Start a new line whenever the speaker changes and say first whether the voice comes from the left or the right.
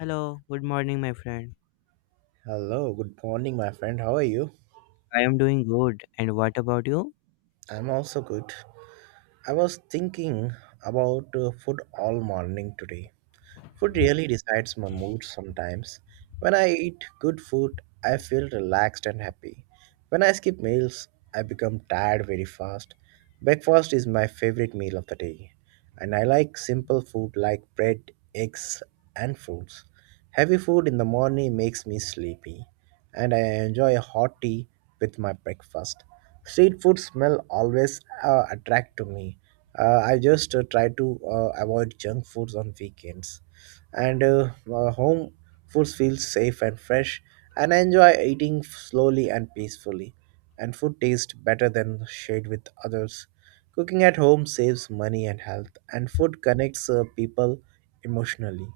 left: Hello, good morning, my friend.
right: Hello, good morning, my friend. How are you?
left: I am doing good. And what about you?
right: I'm also good. I was thinking about food all morning today. Food really decides my mood sometimes. When I eat good food, I feel relaxed and happy. When I skip meals, I become tired very fast. Breakfast is my favorite meal of the day, and I like simple food like bread, eggs, and fruits. Heavy food in the morning makes me sleepy, and I enjoy a hot tea with my breakfast. Street food smell always attract to me. I just try to avoid junk foods on weekends and home foods feel safe and fresh, and I enjoy eating slowly and peacefully, and food tastes better than shared with others. Cooking at home saves money and health, and food connects people emotionally.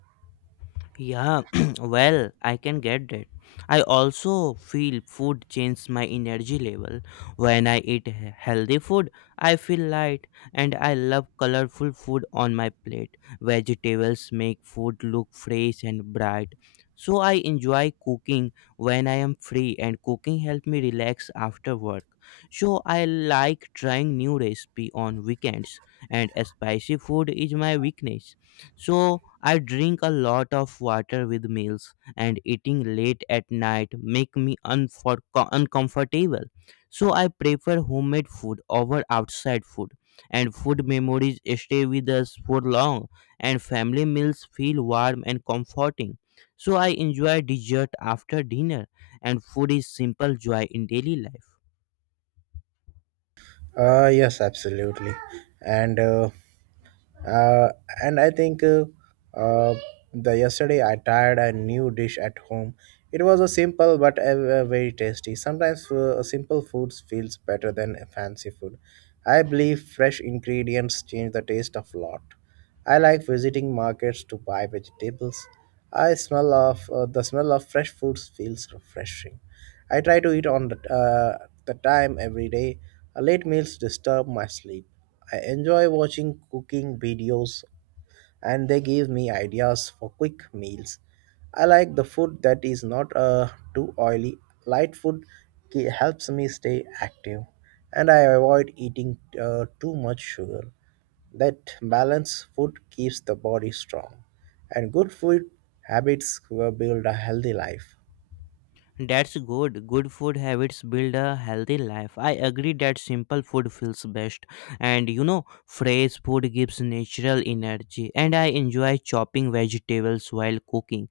left: Yeah, well, I can get that. I also feel food changes my energy level. When I eat healthy food, I feel light and I love colorful food on my plate. Vegetables make food look fresh and bright. So I enjoy cooking when I am free and cooking helps me relax after work. So I like trying new recipe on weekends and spicy food is my weakness. So I drink a lot of water with meals and eating late at night make me uncomfortable. So I prefer homemade food over outside food and food memories stay with us for long and family meals feel warm and comforting. So I enjoy dessert after dinner and food is simple joy in daily life.
right: Yes, absolutely. And uh, uh, and I think uh, the Yesterday I tried a new dish at home. It was a simple but a very tasty. Sometimes simple foods feels better than a fancy food. I believe fresh ingredients change the taste of lot. I like visiting markets to buy vegetables. I smell of the smell of fresh foods feels refreshing. I try to eat on the time every day. Late meals disturb my sleep. I enjoy watching cooking videos, and they give me ideas for quick meals. I like the food that is not too oily. Light food helps me stay active, and I avoid eating too much sugar. That balanced food keeps the body strong, and good food habits will build a healthy life.
left: That's good. Good food habits build a healthy life. I agree that simple food feels best. And fresh food gives natural energy. And I enjoy chopping vegetables while cooking.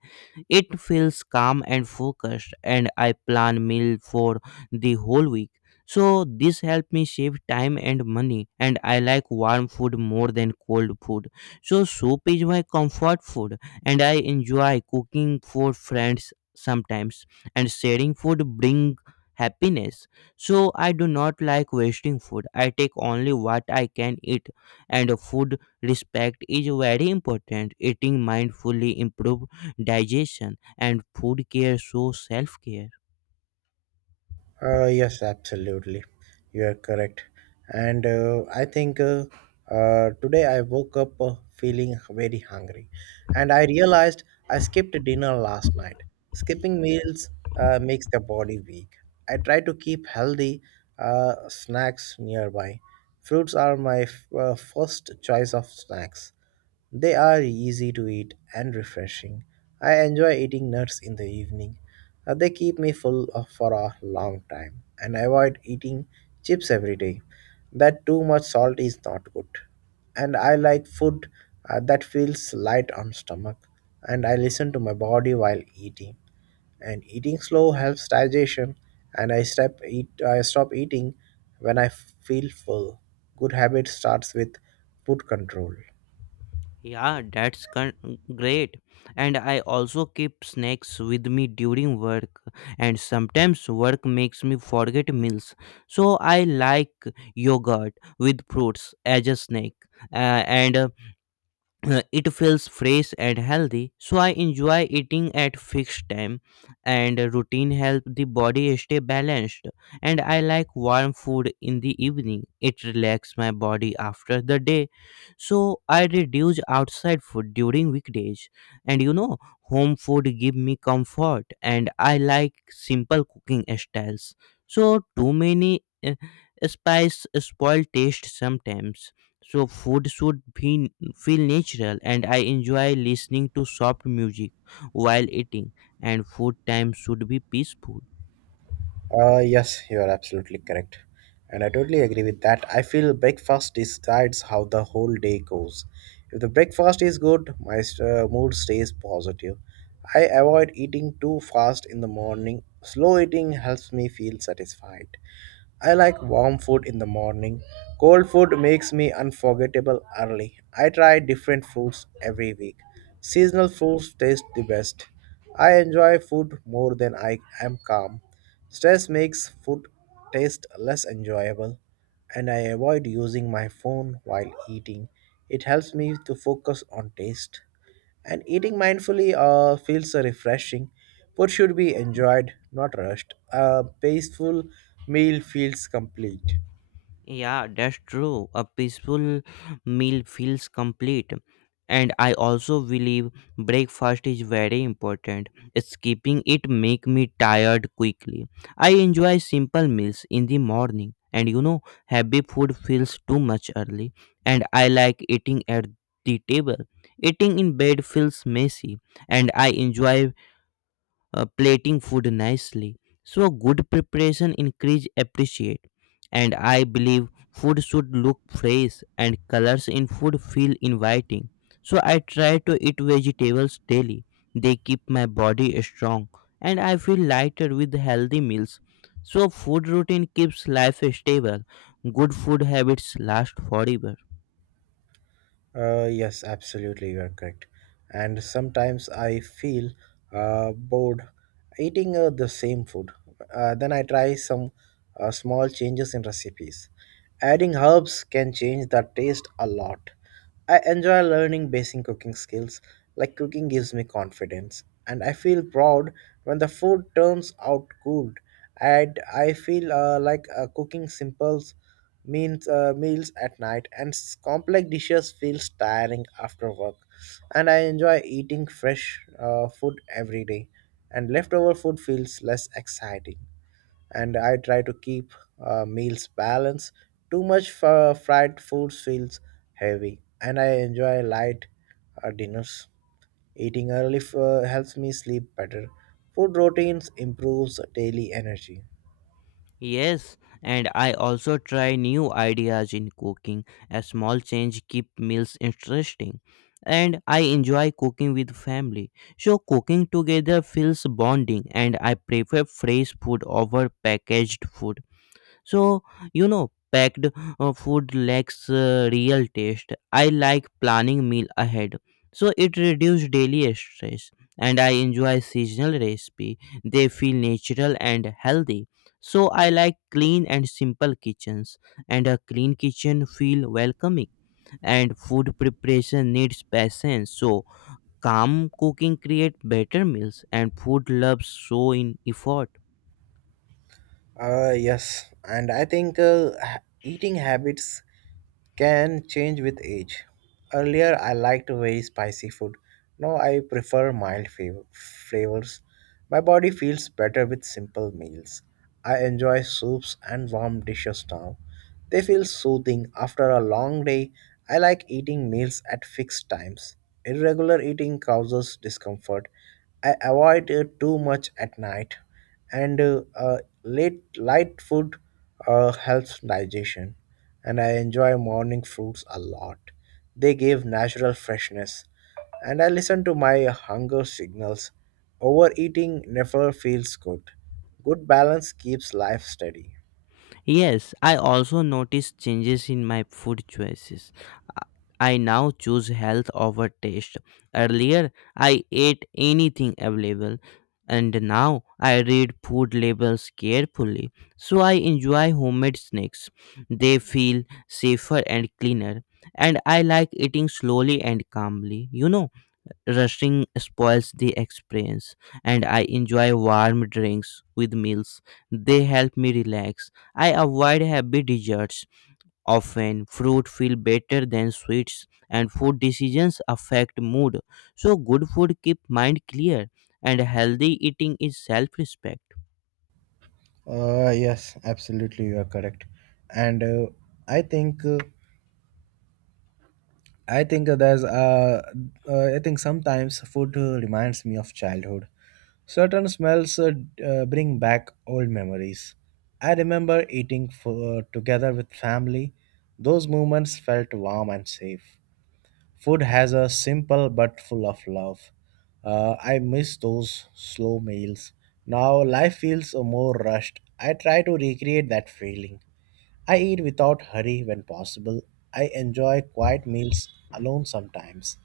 left: It feels calm and focused. And I plan meal for the whole week. So this helped me save time and money. And I like warm food more than cold food. So soup is my comfort food. And I enjoy cooking for friends sometimes and sharing food bring happiness. So I do not like wasting food. I take only what I can eat, and food respect is very important. Eating mindfully improve digestion and food care so self care.
right: Yes, absolutely. You are correct. And I think Today I woke up feeling very hungry. And I realized I skipped dinner last night. Skipping meals makes the body weak. I try to keep healthy snacks nearby. Fruits are my first choice of snacks. They are easy to eat and refreshing. I enjoy eating nuts in the evening. They keep me for a long time, and I avoid eating chips every day. That too much salt is not good. And I like food that feels light on stomach, and I listen to my body while eating. And eating slow helps digestion, and I stop eating when I feel full. Good habit starts with food control.
left: yeah that's con- Great. And I also keep snacks with me during work, and sometimes work makes me forget meals. So I like yogurt with fruits as a snack. And It feels fresh and healthy. So I enjoy eating at fixed time, and routine help the body stay balanced. And I like warm food in the evening. It relax my body after the day. So I reduce outside food during weekdays, and home food give me comfort. And I like simple cooking styles. So too many spice spoil taste sometimes. So food should be feel natural, and I enjoy listening to soft music while eating, and food time should be peaceful.
right: Yes, you are absolutely correct. And I totally agree with that. I feel breakfast decides how the whole day goes. If the breakfast is good, my mood stays positive. I avoid eating too fast in the morning. Slow eating helps me feel satisfied. I like warm food in the morning. Cold food makes me unforgettable early. I try different foods every week. Seasonal foods taste the best. I enjoy food more than I am calm. Stress makes food taste less enjoyable, and I avoid using my phone while eating. It helps me to focus on taste. And eating mindfully feels refreshing. Food should be enjoyed, not rushed. A peaceful meal feels complete.
left: Yeah, that's true. A peaceful meal feels complete. And I also believe breakfast is very important. Skipping it make me tired quickly. I enjoy simple meals in the morning. And heavy food feels too much early. And I like eating at the table. Eating in bed feels messy. And I enjoy plating food nicely. So good preparation increase appreciate. And I believe food should look fresh and colors in food feel inviting. So I try to eat vegetables daily. They keep my body strong and I feel lighter with healthy meals. So food routine keeps life stable. Good food habits last forever.
right: Yes, absolutely, you are correct. And sometimes I feel bored eating the same food. Then I try some small changes in recipes. Adding herbs can change the taste a lot. I enjoy learning basic cooking skills, like cooking gives me confidence, and I feel proud when the food turns out good. And I feel like cooking simples means meals at night, and complex dishes feels tiring after work, and I enjoy eating fresh food every day, and leftover food feels less exciting, and I try to keep meals balanced. Too much fried foods feels heavy, and I enjoy light dinners. Eating early helps me sleep better. Food routines improves daily energy.
left: Yes, and I also try new ideas in cooking. A small change keep meals interesting. And I enjoy cooking with family. So cooking together feels bonding and I prefer fresh food over packaged food. So, packed food lacks real taste. I like planning meal ahead. So it reduces daily stress and I enjoy seasonal recipe. They feel natural and healthy. So I like clean and simple kitchens and a clean kitchen feel welcoming and food preparation needs patience. So calm cooking create better meals and food loves show in effort.
right: Yes, and I think eating habits can change with age. Earlier, I liked very spicy food. Now, I prefer mild flavors. My body feels better with simple meals. I enjoy soups and warm dishes now. They feel soothing after a long day. I like eating meals at fixed times. Irregular eating causes discomfort. I avoid it too much at night, and late light food helps digestion, and I enjoy morning fruits a lot. They give natural freshness, and I listen to my hunger signals. Overeating never feels good. Good balance keeps life steady.
left: Yes, I also noticed changes in my food choices. I I now choose health over taste. Earlier, I ate anything available, and now I read food labels carefully. So I enjoy homemade snacks. They feel safer and cleaner, and I like eating slowly and calmly. Rushing spoils the experience, and I enjoy warm drinks with meals. They help me relax. I avoid heavy desserts. Often fruit feel better than sweets, and food decisions affect mood. So good food keep mind clear, and healthy eating is self respect.
right: Yes, absolutely, you are correct. And I think I think there's I think sometimes food reminds me of childhood. Certain smells bring back old memories. I remember eating together with family. Those moments felt warm and safe. Food has a simple but full of love. I miss those slow meals. Now life feels more rushed. I try to recreate that feeling. I eat without hurry when possible. I enjoy quiet meals alone sometimes.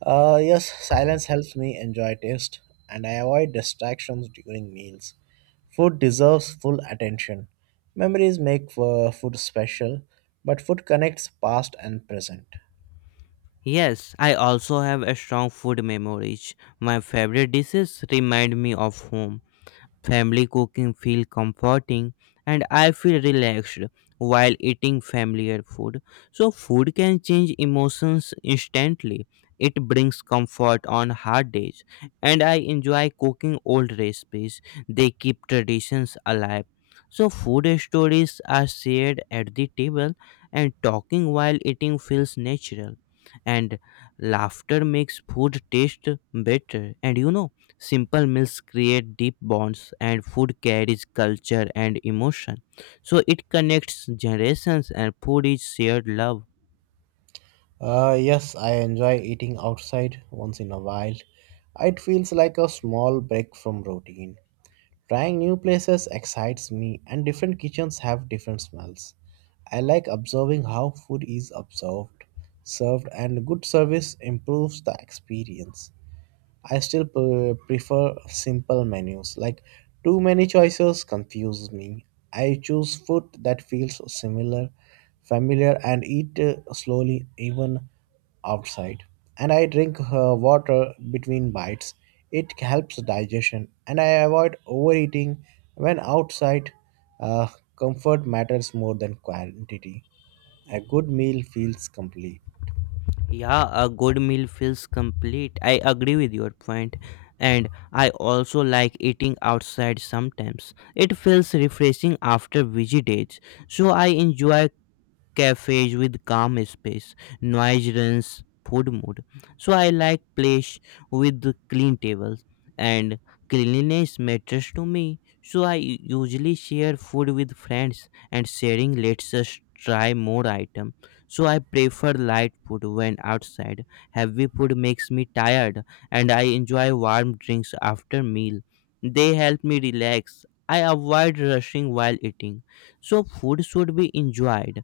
right: Yes, silence helps me enjoy taste, and I avoid distractions during meals. Food deserves full attention. Memories make food special, but food connects past and present.
left: Yes, I also have a strong food memories. My favorite dishes remind me of home. Family cooking feel comforting and I feel relaxed while eating familiar food. So food can change emotions instantly. It brings comfort on hard days and I enjoy cooking old recipes. They keep traditions alive. So food stories are shared at the table and talking while eating feels natural and laughter makes food taste better. And you know Simple meals create deep bonds, and food carries culture and emotion. So it connects generations, and food is shared love.
right: Yes, I enjoy eating outside once in a while. It feels like a small break from routine. Trying new places excites me, and different kitchens have different smells. I like observing how food is observed, served, and good service improves the experience. I still prefer simple menus. Like too many choices confuse me. I choose food that feels similar, familiar, and eat slowly even outside. And I drink water between bites. It helps digestion, and I avoid overeating when outside. Uh, Comfort matters more than quantity. A good meal feels complete.
left: Yeah, a good meal feels complete. I agree with your point. And I also like eating outside sometimes. It feels refreshing after busy days. So I enjoy cafes with calm space, noise runs food mood. So I like place with the clean tables and cleanliness matters to me. So I usually share food with friends and sharing lets us try more item. So I prefer light food when outside. Heavy food makes me tired and I enjoy warm drinks after meal. They help me relax. I avoid rushing while eating. So food should be enjoyed.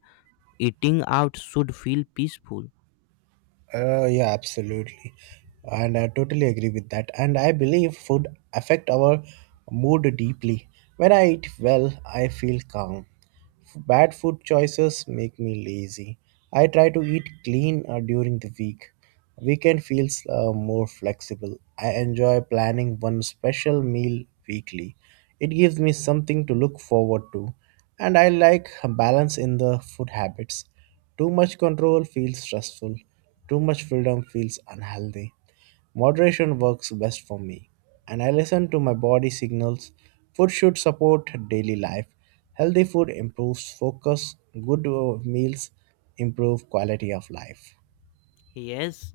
left: Eating out should feel peaceful.
right: Yeah, absolutely, and I totally agree with that. And I believe food affect our mood deeply. When I eat well, I feel calm. Bad food choices make me lazy. I try to eat clean during the week. Weekend feels more flexible. I enjoy planning one special meal weekly. It gives me something to look forward to, and I like balance in the food habits. Too much control feels stressful. Too much freedom feels unhealthy. Moderation works best for me, and I listen to my body signals. Food should support daily life. Healthy food improves focus, good meals improve quality of life.
left: Yes,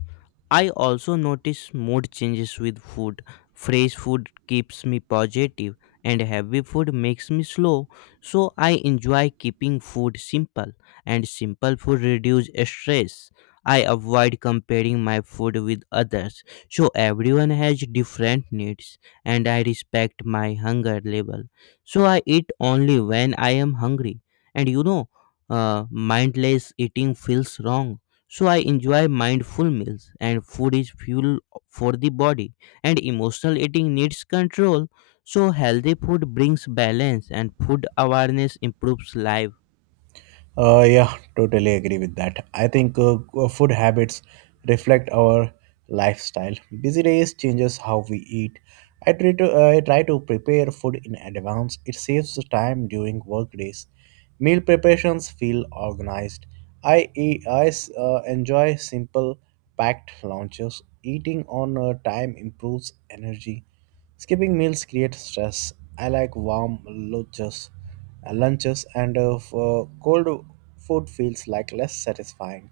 left: I also notice mood changes with food. Fresh food keeps me positive and heavy food makes me slow. So I enjoy keeping food simple and simple food reduce stress. I avoid comparing my food with others. So everyone has different needs and I respect my hunger level. So I eat only when I am hungry. And mindless eating feels wrong, so I enjoy mindful meals and food is fuel for the body and emotional eating needs control. So healthy food brings balance and food awareness improves life.
right: Yeah, totally agree with that. I think food habits reflect our lifestyle. Busy days changes how we eat. I try to prepare food in advance. It saves time during work days. Meal preparations feel organized. I e- I s- enjoy simple packed lunches. Eating on time improves energy. Skipping meals creates stress. I like warm lunches lunches, and for cold food feels like less satisfying.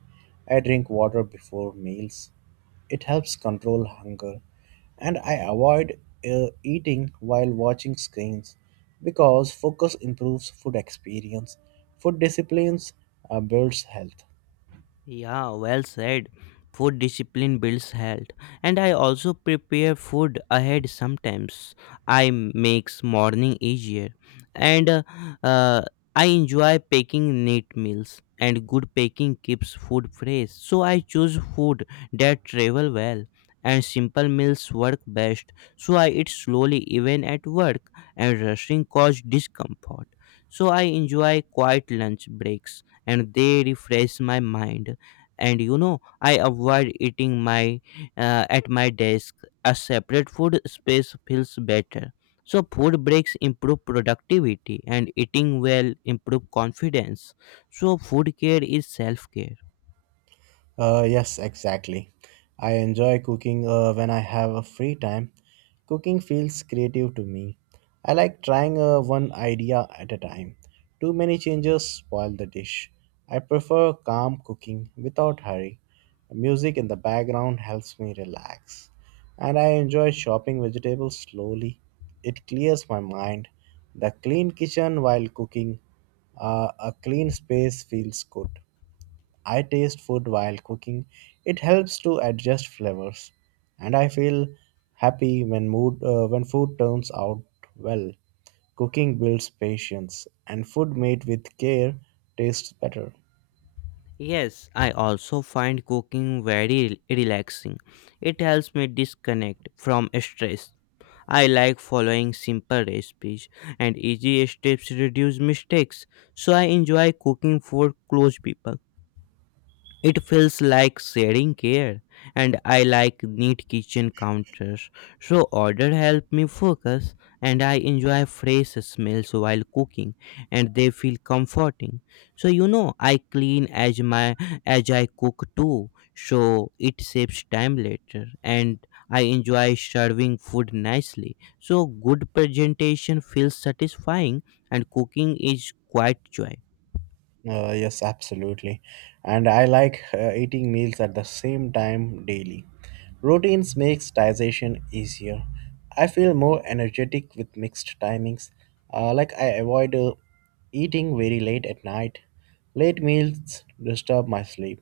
right: I drink water before meals. It helps control hunger, and I avoid eating while watching screens because focus improves food experience. Food disciplines builds health.
left: Yeah, well said. Food discipline builds health, and I also prepare food ahead sometimes. I makes morning easier, and uh, I enjoy packing neat meals. And good packing keeps food fresh, so I choose food that travel well. And simple meals work best, so I eat slowly even at work. And rushing cause discomfort, so I enjoy quiet lunch breaks, and they refresh my mind. And I avoid eating my at my desk. A separate food space feels better, so food breaks improve productivity and eating well improve confidence, so food care is self care.
right: Yes, exactly. I enjoy cooking when I have a free time. Cooking feels creative to me. I like trying one idea at a time. Too many changes spoil the dish. I prefer calm cooking without hurry. Music in the background helps me relax. And I enjoy chopping vegetables slowly. It clears my mind. The clean kitchen while cooking, a clean space feels good. I taste food while cooking, it helps to adjust flavors, and I feel happy when mood when food turns out well. Cooking builds patience, and food made with care tastes better.
left: Yes, I also find cooking very relaxing. It helps me disconnect from stress. I like following simple recipes, and easy steps reduce mistakes. So I enjoy cooking for close people. It feels like sharing care, and I like neat kitchen counters. So order help me focus, and I enjoy fresh smells while cooking, and they feel comforting. So I clean as I cook too, so it saves time later, and I enjoy serving food nicely. So good presentation feels satisfying, and cooking is quite joy.
right: Yes, absolutely. And I like eating meals at the same time daily. Routines makes digestion easier. I feel more energetic with mixed timings. Like I avoid eating very late at night. Late meals disturb my sleep.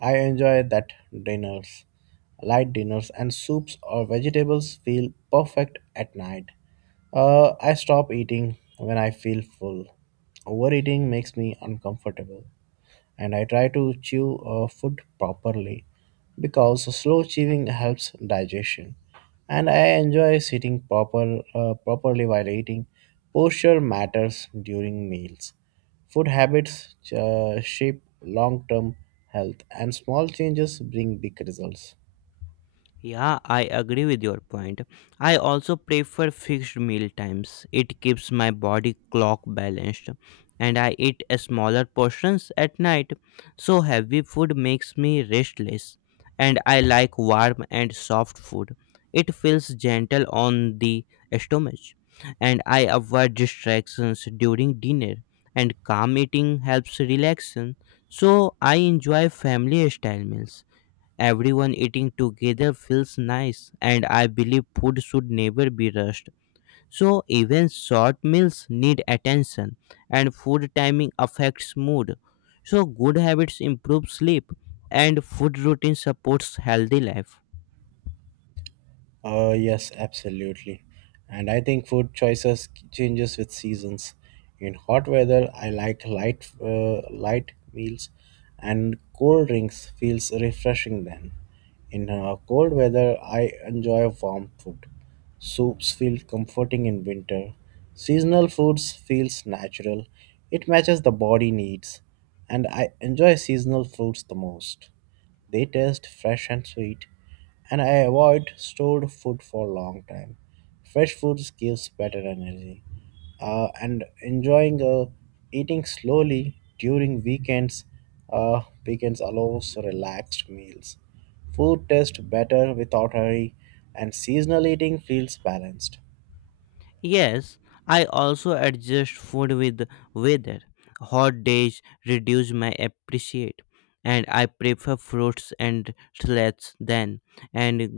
right: I enjoy that dinners, light dinners and soups or vegetables feel perfect at night. I stop eating when I feel full. Overeating makes me uncomfortable, and I try to chew food properly because slow chewing helps digestion. And I enjoy sitting properly while eating. Posture matters during meals. Food habits shape long-term health, and small changes bring big results.
left: Yeah, I agree with your point. I also prefer fixed meal times. It keeps my body clock balanced and I eat a smaller portions at night. So heavy food makes me restless and I like warm and soft food. It feels gentle on the stomach and I avoid distractions during dinner and calm eating helps relaxation. So I enjoy family style meals. Everyone eating together feels nice, and I believe food should never be rushed. So, even short meals need attention, and food timing affects mood. So, good habits improve sleep, and food routine supports healthy life.
right: Yes, absolutely. And I think food choices changes with seasons. In hot weather, I like light meals, and cold drinks feels refreshing then. In cold weather, I enjoy warm food. Soups feel comforting in winter. Seasonal foods feels natural. It matches the body needs, and I enjoy seasonal foods the most. They taste fresh and sweet, and I avoid stored food for a long time. Fresh foods gives better energy, and enjoying eating slowly during weekends allows relaxed meals. Food tastes better without hurry, and seasonal eating feels balanced.
left: Yes, I also adjust food with weather. Hot days reduce my appetite, and I prefer fruits and salads then. And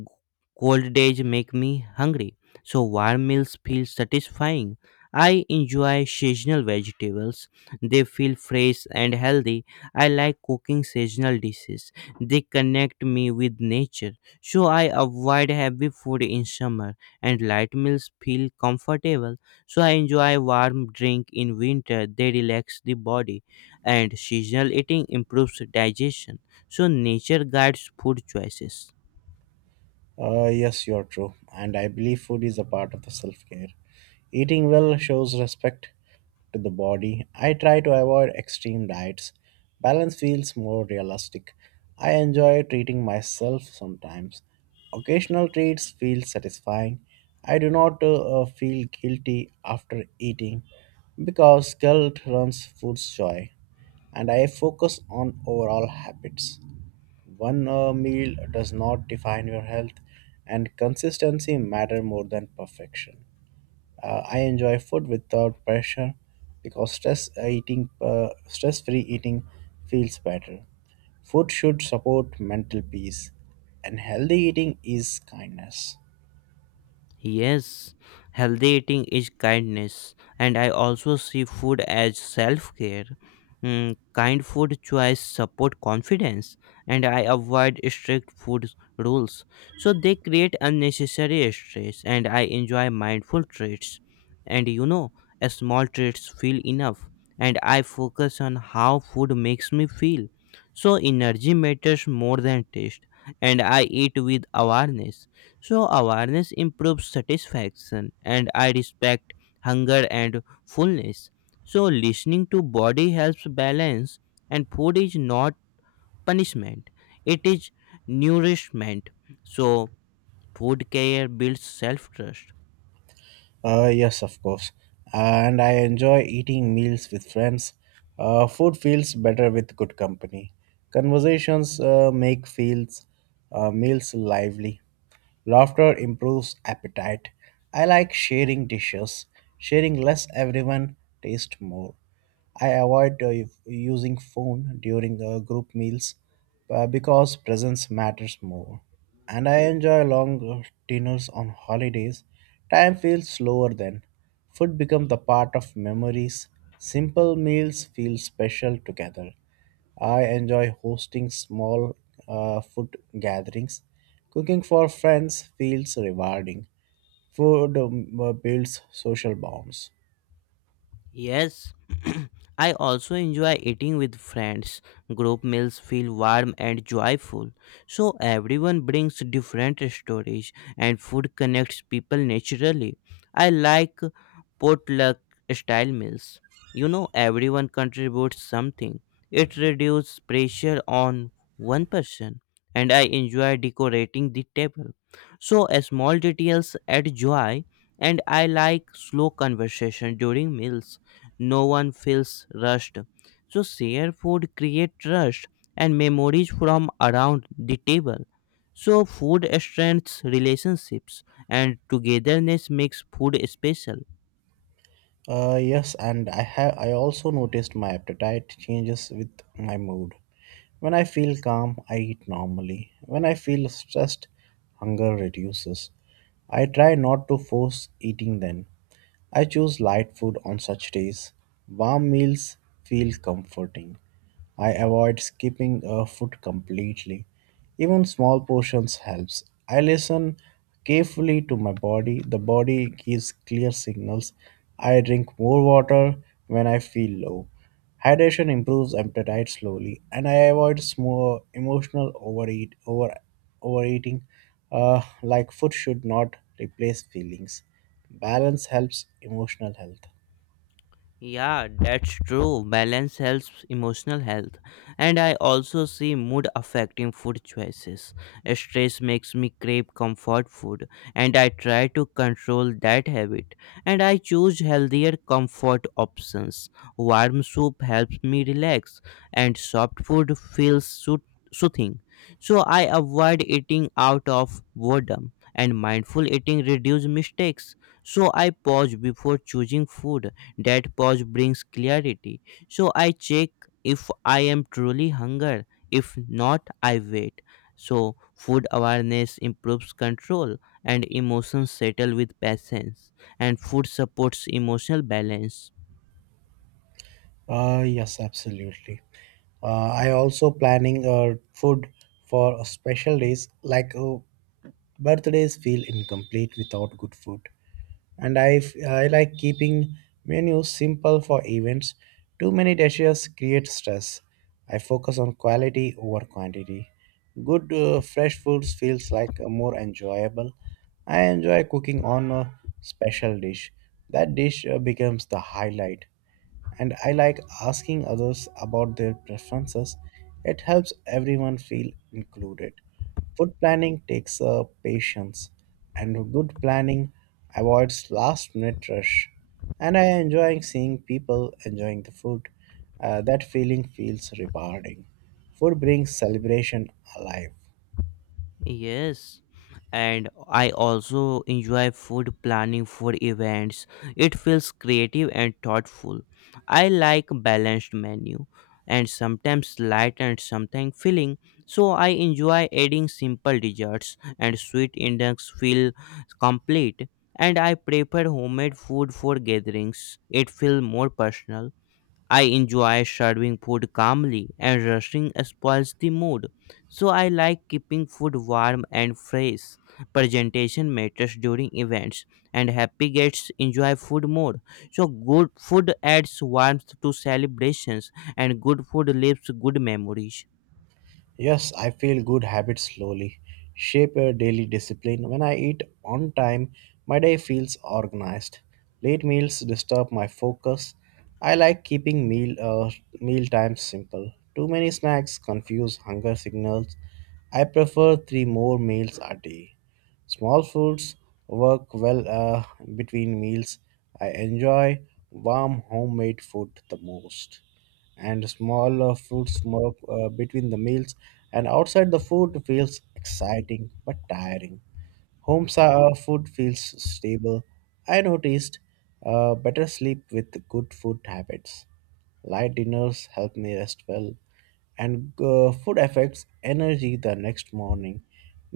left: cold days make me hungry, so warm meals feel satisfying. I enjoy seasonal vegetables. They feel fresh and healthy. I like cooking seasonal dishes. They connect me with nature, so I avoid heavy food in summer and light meals feel comfortable. So I enjoy warm drink in winter. They relax the body and seasonal eating improves digestion. So nature guides food choices.
right: Yes, you are true. And I believe food is a part of the self care. Eating well shows respect to the body. I try to avoid extreme diets. Balance feels more realistic. I enjoy treating myself sometimes. Occasional treats feel satisfying. I do not feel guilty after eating because guilt runs food's joy, and I focus on overall habits. One meal does not define your health, and consistency matter more than perfection. I enjoy food without pressure because stress-free eating feels better. Food should support mental peace, and healthy eating is kindness.
left: Yes, healthy eating is kindness, and I also see food as self care. Kind food choice support confidence, and I avoid strict food rules, so they create unnecessary stress. And I enjoy mindful treats, and a small treats feel enough, and I focus on how food makes me feel. So energy matters more than taste, and I eat with awareness so awareness improves satisfaction and I respect hunger and fullness. So listening to body helps balance and food is not punishment. It is nourishment. So food care builds self trust.
right: Yes, of course. Uh, and I enjoy eating meals with friends. Food feels better with good company. Conversations make feels meals lively. Laughter improves appetite. I like sharing dishes. Sharing less, everyone taste more. I avoid using phone during group meals because presence matters more. And I enjoy long dinners on holidays. Time feels slower then. Food becomes the part of memories. Simple meals feel special together. I enjoy hosting small food gatherings. Cooking for friends feels rewarding. Food builds social bonds.
left: Yes, I also enjoy eating with friends. Group meals feel warm and joyful. So everyone brings different stories and food connects people naturally. I like potluck style meals. Everyone contributes something. It reduces pressure on one person and I enjoy decorating the table. So small details add joy and I like slow conversation during meals. No one feels rushed. So share food create trust and memories from around the table. So food strengthens relationships and togetherness makes food special.
right: Yes, and I also noticed my appetite changes with my mood. When I feel calm, I eat normally. When I feel stressed, hunger reduces. I try not to force eating then. I choose light food on such days. Warm meals feel comforting. I avoid skipping a food completely. Even small portions helps. I listen carefully to my body. The body gives clear signals. I drink more water when I feel low. Hydration improves appetite slowly, and I avoid small emotional overeating. Like food should not replace feelings. Balance helps emotional health.
left: Yeah, that's true. Balance helps emotional health. And I also see mood affecting food choices. Stress makes me crave comfort food, and I try to control that habit. And I choose healthier comfort options. Warm soup helps me relax, and soft food feels soothing. So I avoid eating out of boredom, and mindful eating reduces mistakes. So I pause before choosing food, that pause brings clarity. So I check if I am truly hunger. If not, I wait. So food awareness improves control, and emotions settle with patience, and food supports emotional balance.
right: Yes, absolutely. I also planning food for a special days like birthdays feel incomplete without good food. And I like keeping menus simple for events. Too many dishes create stress. I focus on quality over quantity. Good fresh foods feels like more enjoyable. I enjoy cooking on a special dish. That dish becomes the highlight, and I like asking others about their preferences. It helps everyone feel included. Food planning takes patience, and good planning avoids last minute rush. And I enjoy seeing people enjoying the food. That feeling feels rewarding. Food brings celebration alive.
left: Yes, and I also enjoy food planning for events. It feels creative and thoughtful. I like balanced menu, and sometimes light and sometimes filling. So I enjoy adding simple desserts and sweet index feel complete. And I prefer homemade food for gatherings. It feels more personal. I enjoy serving food calmly, and rushing spoils the mood. So I like keeping food warm and fresh. Presentation matters during events, and happy guests enjoy food more. So good food adds warmth to celebrations, and good food leaves good memories.
right: Yes, I feel good habits slowly shape a daily discipline. When I eat on time, my day feels organized. Late meals disturb my focus. I like keeping meal times simple. Too many snacks confuse hunger signals. I prefer three more meals a day. Small foods work well between meals. I enjoy warm homemade food the most, and small fruit smoke between the meals, and outside the food feels exciting but tiring, food feels stable. I noticed better sleep with good food habits. Light dinners help me rest well, and food affects energy the next morning.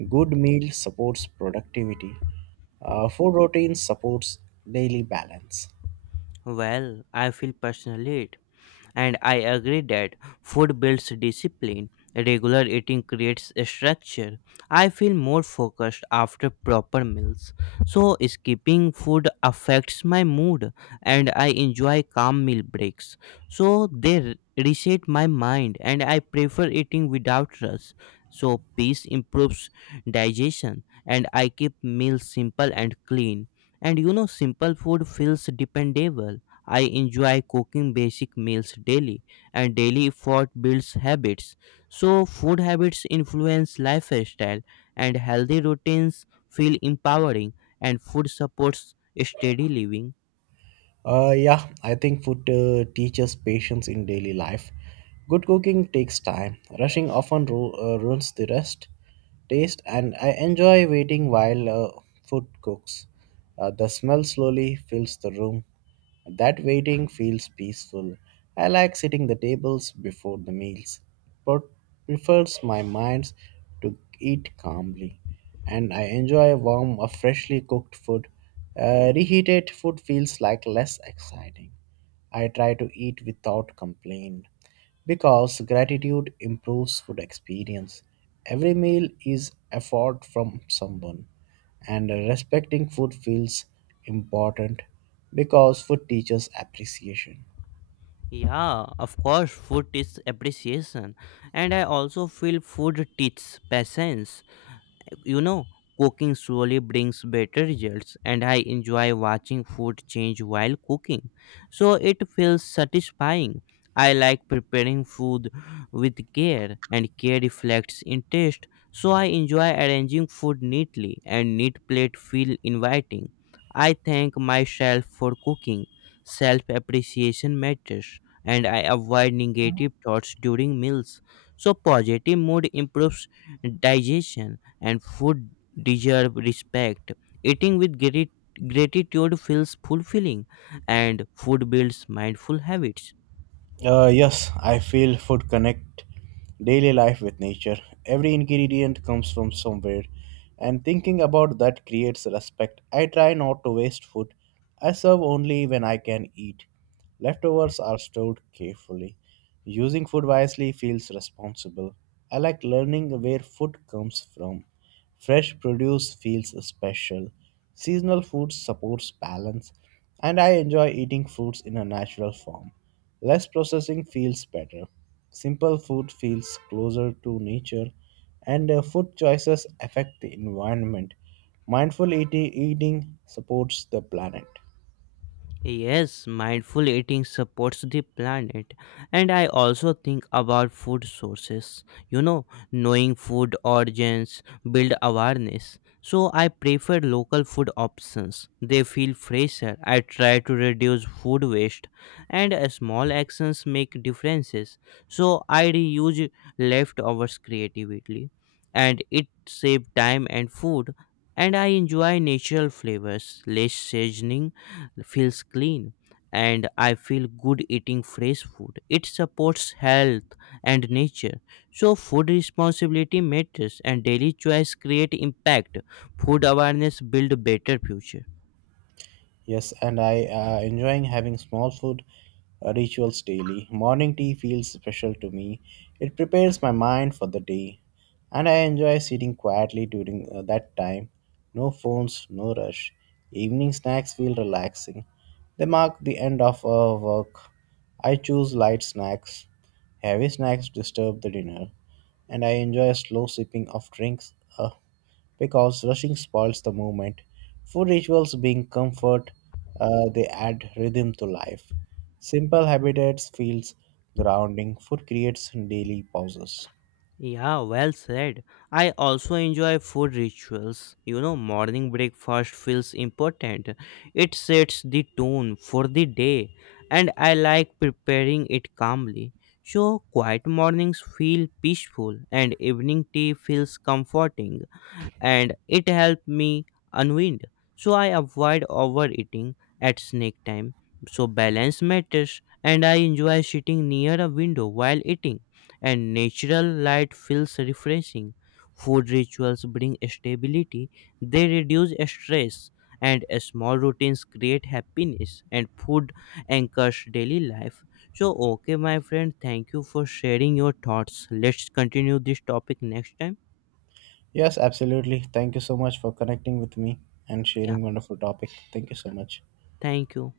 right: Good meal supports productivity. Food routine supports daily balance.
left: Well, I feel personally it, and I agree that food builds discipline. Regular eating creates a structure. I feel more focused after proper meals. So skipping food affects my mood, and I enjoy calm meal breaks. So they reset my mind, and I prefer eating without rush. So peace improves digestion, and I keep meals simple and clean. And you know simple food feels dependable. I enjoy cooking basic meals daily, and daily effort builds habits. So, food habits influence lifestyle, and healthy routines feel empowering, and food supports steady living.
right: Yeah, I think food teaches patience in daily life. Good cooking takes time. Rushing often ruins the rest, taste, and I enjoy waiting while food cooks. The smell slowly fills the room. That waiting feels peaceful. I like sitting the tables before the meals, but prefers my mind to eat calmly. And I enjoy warm, freshly cooked food. Reheated food feels like less exciting. I try to eat without complaint because gratitude improves food experience. Every meal is effort from someone, and respecting food feels important because food teaches appreciation.
left: Yeah, of course, food is appreciation, and I also feel food teaches patience. You know, cooking slowly brings better results, and I enjoy watching food change while cooking, so it feels satisfying. I like preparing food with care, and care reflects in taste. So I enjoy arranging food neatly, and neat plate feel inviting. I thank myself for cooking. Self appreciation matters, and I avoid negative thoughts during meals. So positive mood improves digestion, and food deserve respect. Eating with gratitude feels fulfilling, and food builds mindful habits.
right: Yes, I feel food connect daily life with nature. Every ingredient comes from somewhere, and thinking about that creates respect. I try not to waste food. I serve only when I can eat. Leftovers are stored carefully. Using food wisely feels responsible. I like learning where food comes from. Fresh produce feels special. Seasonal food supports balance, and I enjoy eating fruits in a natural form. Less processing feels better. Simple food feels closer to nature, and food choices affect the environment. Eating supports the planet.
left: Yes, mindful eating supports the planet. And I also think about food sources. You know, knowing food origins build awareness. So I prefer local food options. They feel fresher. I try to reduce food waste, and small actions make differences. So I reuse leftovers creatively, and it save time and food, and I enjoy natural flavors, less seasoning feels clean, and I feel good eating fresh food. It supports health and nature. So food responsibility matters, and daily choice create impact. Food awareness build better future.
right: Yes, and I enjoying having small food rituals daily. Morning tea feels special to me. It prepares my mind for the day, and I enjoy sitting quietly during that time. No phones, no rush. Evening snacks feel relaxing. They mark the end of a work. I choose light snacks. Heavy snacks disturb the dinner, and I enjoy slow sipping of drinks, because rushing spoils the movement. Food rituals being comfort, they add rhythm to life. Simple habitats feels grounding. Food creates daily pauses.
left: Yeah, well said. I also enjoy food rituals. You know, morning breakfast feels important. It sets the tone for the day, and I like preparing it calmly. So, quiet mornings feel peaceful, and evening tea feels comforting, and it helped me unwind. So I avoid overeating at snack time. So balance matters, and I enjoy sitting near a window while eating, and natural light feels refreshing. Food rituals bring stability, they reduce stress, and small routines create happiness, and food anchors daily life. So, okay, my friend, thank you for sharing your thoughts. Let's continue this topic next time.
right: Yes, absolutely. Thank you so much for connecting with me and
left: Yeah,
right: sharing wonderful topic. Thank you so much.
left: thank you.